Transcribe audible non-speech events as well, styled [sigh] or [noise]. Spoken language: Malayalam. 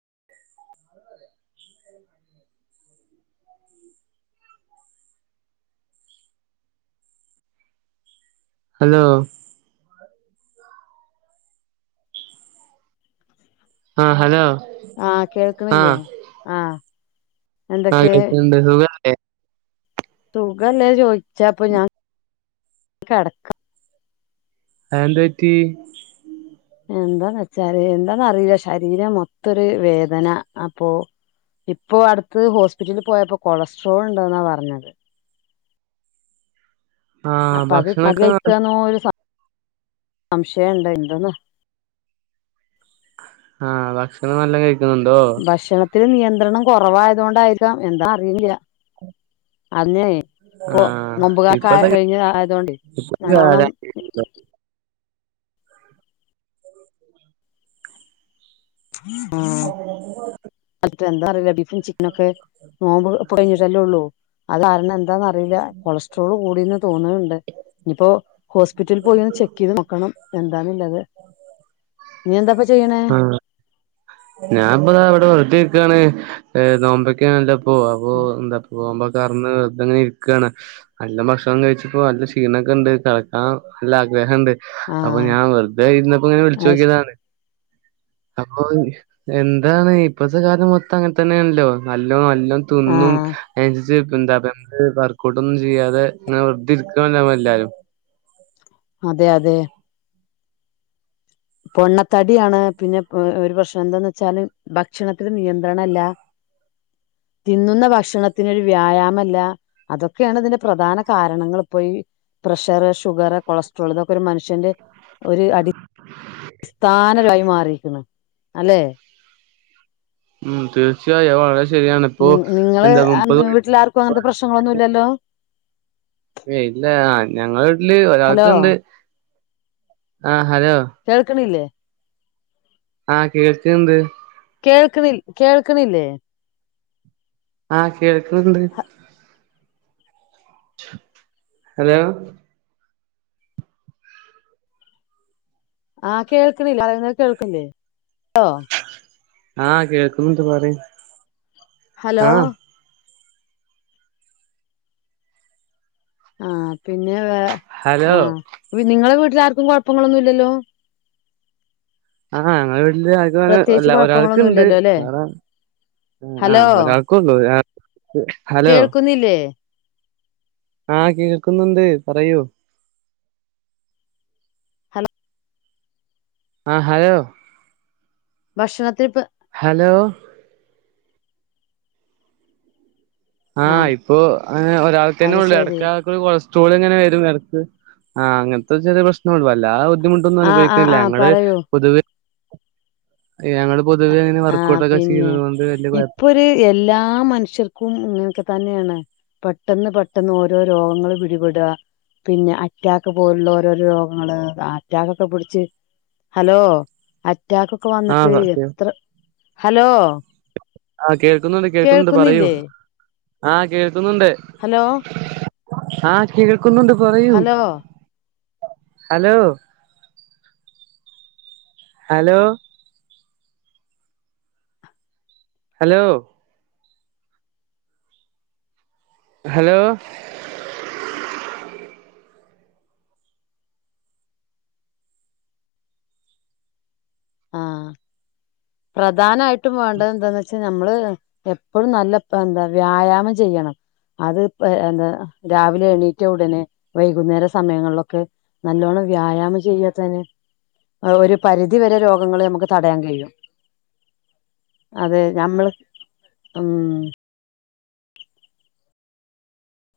[inaudible] [inaudible] ഹലോ ആഹ് ഹലോ ആഹ് കേൾക്കണില്ലേ ആഹ ആെക്കണ്ട് സുഖേ സുകല്ലേ ചോദിച്ചാ അപ്പൊ ഞാൻ കിടക്കാം അന്തായിട്ട എന്താന്ന് വെച്ചാല് എന്താന്നറിയില്ല ശരീരം മൊത്തരു വേദന അപ്പൊ ഇപ്പൊ അടുത്ത് ഹോസ്പിറ്റലിൽ പോയപ്പോൊ കൊളസ്ട്രോൾ ഉണ്ടോെന്നാ പറഞ്ഞത് ആഹ് അപ്പൊ അത് ചതി ഭക്ഷണൊക്കെ കഴിക്കന്ന സംശയുണ്ട എന്തന്ന് ആ ഭക്ഷണം നല്ലാം കഴിക്കുന്നുണ്ടോ ഒത്തിരി നിയന്ത്രണം കുറവായത കൊണ്ടായിരിക്കാം എന്താ അറിയില്ല അന്നേ ഇപ്പൊ ആഹ് നുമമ്പുകാക്കെ ആ ഇപ്പത്തെ കഴിഞ്ഞഞ് ആയതൊണ്ട് നല്ലോണം കാലം ഉ അ അ എന്താ പറയില്ല ബീഫും ചിക്കന ഒക്കെ നോമ്പ് കഴഞ്ഞിട്ടല്ലേ ഉള്ളൂ അത് കാരണം എന്താന്ന്റിയില്ല കൊളസ്ട്രോള് കൂടിന്ന് തോന്നുന്നുണ്ട് ഇനിയിപ്പോൊ ഹോസ്പിറ്റലിൽ പോയിന്ന് ചെക്ക് ചെയ്ത് നോക്കണം എന്താണുള്ളത് നീ എന്താ ജയന ഞാൻ ഇപ്പാ അവിടെ വെറുക്കാണ് നോമ്പക്കണല്ലപ്പോ അപ്പ എന്താ നോമ്പ പറ വെറതെങ്ങനെ ഇരിക്കുകയാണ് നല്ല ഭക്ഷണം കഴിച്ചപ്പോ നല്ല ക്ഷീണമൊക്കെ ഉണ്ട് കിക്കാൻ നല്ല ആഗ്രഹം ഉണ്ട് അപ്പൊ ആഹ് ഞാൻ വെറുതെ ഇരുന്നപ്പോ ഇങ്ങനെ വിളിച്ചു അയ്ശ് നോക്കിയതാണ് അപ്പൊ എന്താണ് ഇപ്പത്തെ കാലം മൊത്തം അങ്ങനെ തന്നെയ ആണല്ലോ നല്ലോ നല്ലോ തിുന്നും ആഹ് എന്ത വർക്കഔട്ട് ഒന്നും ചെയ്യാതെെ വെറതരിക്കണ്ട എല്ലാരും അതെ അതെ പൊണ്ണത്തടിയാണ് പിന്നെ ഒരു പ്രക്ഷം എന്താന്ന് വെച്ചാല് ഭക്ഷണത്തിൽ നിയന്ത്രണല്ല [inaudible] തിന്നുന്ന ഭക്ഷണത്തിനൊരു വ്യായാമല്ല അതൊക്കെയാണ് അതിന്റെ പ്രധാന കാരണങ്ങൾ ഇപ്പോൊ ഈ പ്രഷർ ഷുഗർ കൊളസ്ട്രോൾ ഇതൊക്കെ ഒരു മനുഷ്യന്റെ ഒരു അടി അടിസ്ഥാനരായി മാറിരിക്കുന്നു അല്ലെ ഉം തീർച്ചയായും വള ശരിയണിപ്പോൊ നി നിങ്ങള് എന്താ മുപ്പത് വീട്ടിലാർക്കും അങ്ങനത്തെ പ്രശ്നങ്ങളൊന്നും ഇല്ലല്ലോ ഇല്ല ഞങ്ങ വീട്ടില് ഹലോ ഒരാൾക്കുണ്ട് ആഹ കേൾക്കണല്ലേ ആഹ കേൾക്കന്ത് കേൾക്കണ കേൾക്കണില്ലേ ആഹ് കേൾക്കന്ീ ഹലോ ആ കേൾക്ക്ണില്ലേ പറയുന്നത് കേൾക്ക്ല്ലേ ലോ ആ കേക്ക്ൺണ്ട് പറിയ് ഹലോ ആ പിന്നെ വാ ഹലോ ആ ഇനിനിങ്ങളെ വീ ട്ട്ലാർക്കും കൊഴപ്പങ്ങളൊന്നുല്ലല്ലോ ആഹ ങ്ങളെ വീട്ടില് [unintelligible] കുഴപ്പങ്ങളൊന്നും ഒരാൾക്ക്ണ്ട് ഇല്ലല്ലോ അല്ലെ കാണാ അ ആ ഹലോ ഒരാൾക്കുണ്ട് [unintelligible] ഹലോ കേൾക്കുന്നില്ലേ ആ കേൾക്കുന്നുണ്ട് പറയൂ ഹലോ ആ ഹലോ ഭക്ഷണത്ത്ത്തെ ഹലോ ആ ഇപ്പൊ ആ രാവിൽത്തന്നെ അത് ഉള്ളൂ ശരി അടക്കാക്ക് [unintelligible] ചൂല്ഇങ്ങനെ വരും എടക്ക് ആ അങ്ങൻത്തെ ചെറേപ്രശ്നം ഒള്ളൂ വല്ലാതെ ബുദ്ധിമുട്ടൊന്നും ആ ആ അനുഭവിക്ക്ൺല്ല ആ ഞങ്ങള് പറയൂ പൊതുവെ ഞങ്ങള് പൊതുവെ അങ്ങനെ ആ വർക്കഔട്ടൊക്കെ പിന്നെ ചെയ്യുന്നത് കൊണ്ട് വലിയ കുഴപ്പം ഇപ്പൊര് എല്ലാ മനുഷ്യർക്കും ഇങ്ങൻകെത് തന്നേണ് പെട്ടെന്ന് പെട്ടെന്ന് ഓരോ രോഗങ്ങള് പിടിപെടാ പിന്നെ അറ്റാക്ക് പോലുള്ള ഓരോരോ രോഗങ്ങള് അറ്റാക്കൊക്കെ പിടിച്ച് ഹലോ അറ്റാക്കൊക്കെ ആ വന്നിട്ട് സത്യം ത്ര ഹലോ ആ കേൾക്കുന്നുണ്ട് കേൾക്കുന്നുണ്ട് പറയൂ കേൾക്കുന്നില്ലേ ആ കേക്കുന്നുണ്ട് ഹലോ ആ കേൾ ക്കുന്നുണ്ട് പറയൂ hello hello hello hello hello ആ പ്രധാനായിട്ടും വാണ്ടതെന്തന്ന്ച്ചാ നമ്മള് എപ്പോഴും നല്ലപ്പന്താ വ്യായാമം ചെയ്യണം അത് പ എന്താ രാവിലെ എണീറ്റ ഉടനെ വൈകുന്നേര സമയങ്ങളിലൊക്കെ നല്ലോണ്ണം വ്യായാമം ചെയ്യാത്തെന്നെ ഒരു പരിധിവരെ രോഗ കങ്ങള് നമുക്ക് തടയാൻ കഴിയും അതെ ഞമ്മള് ഉം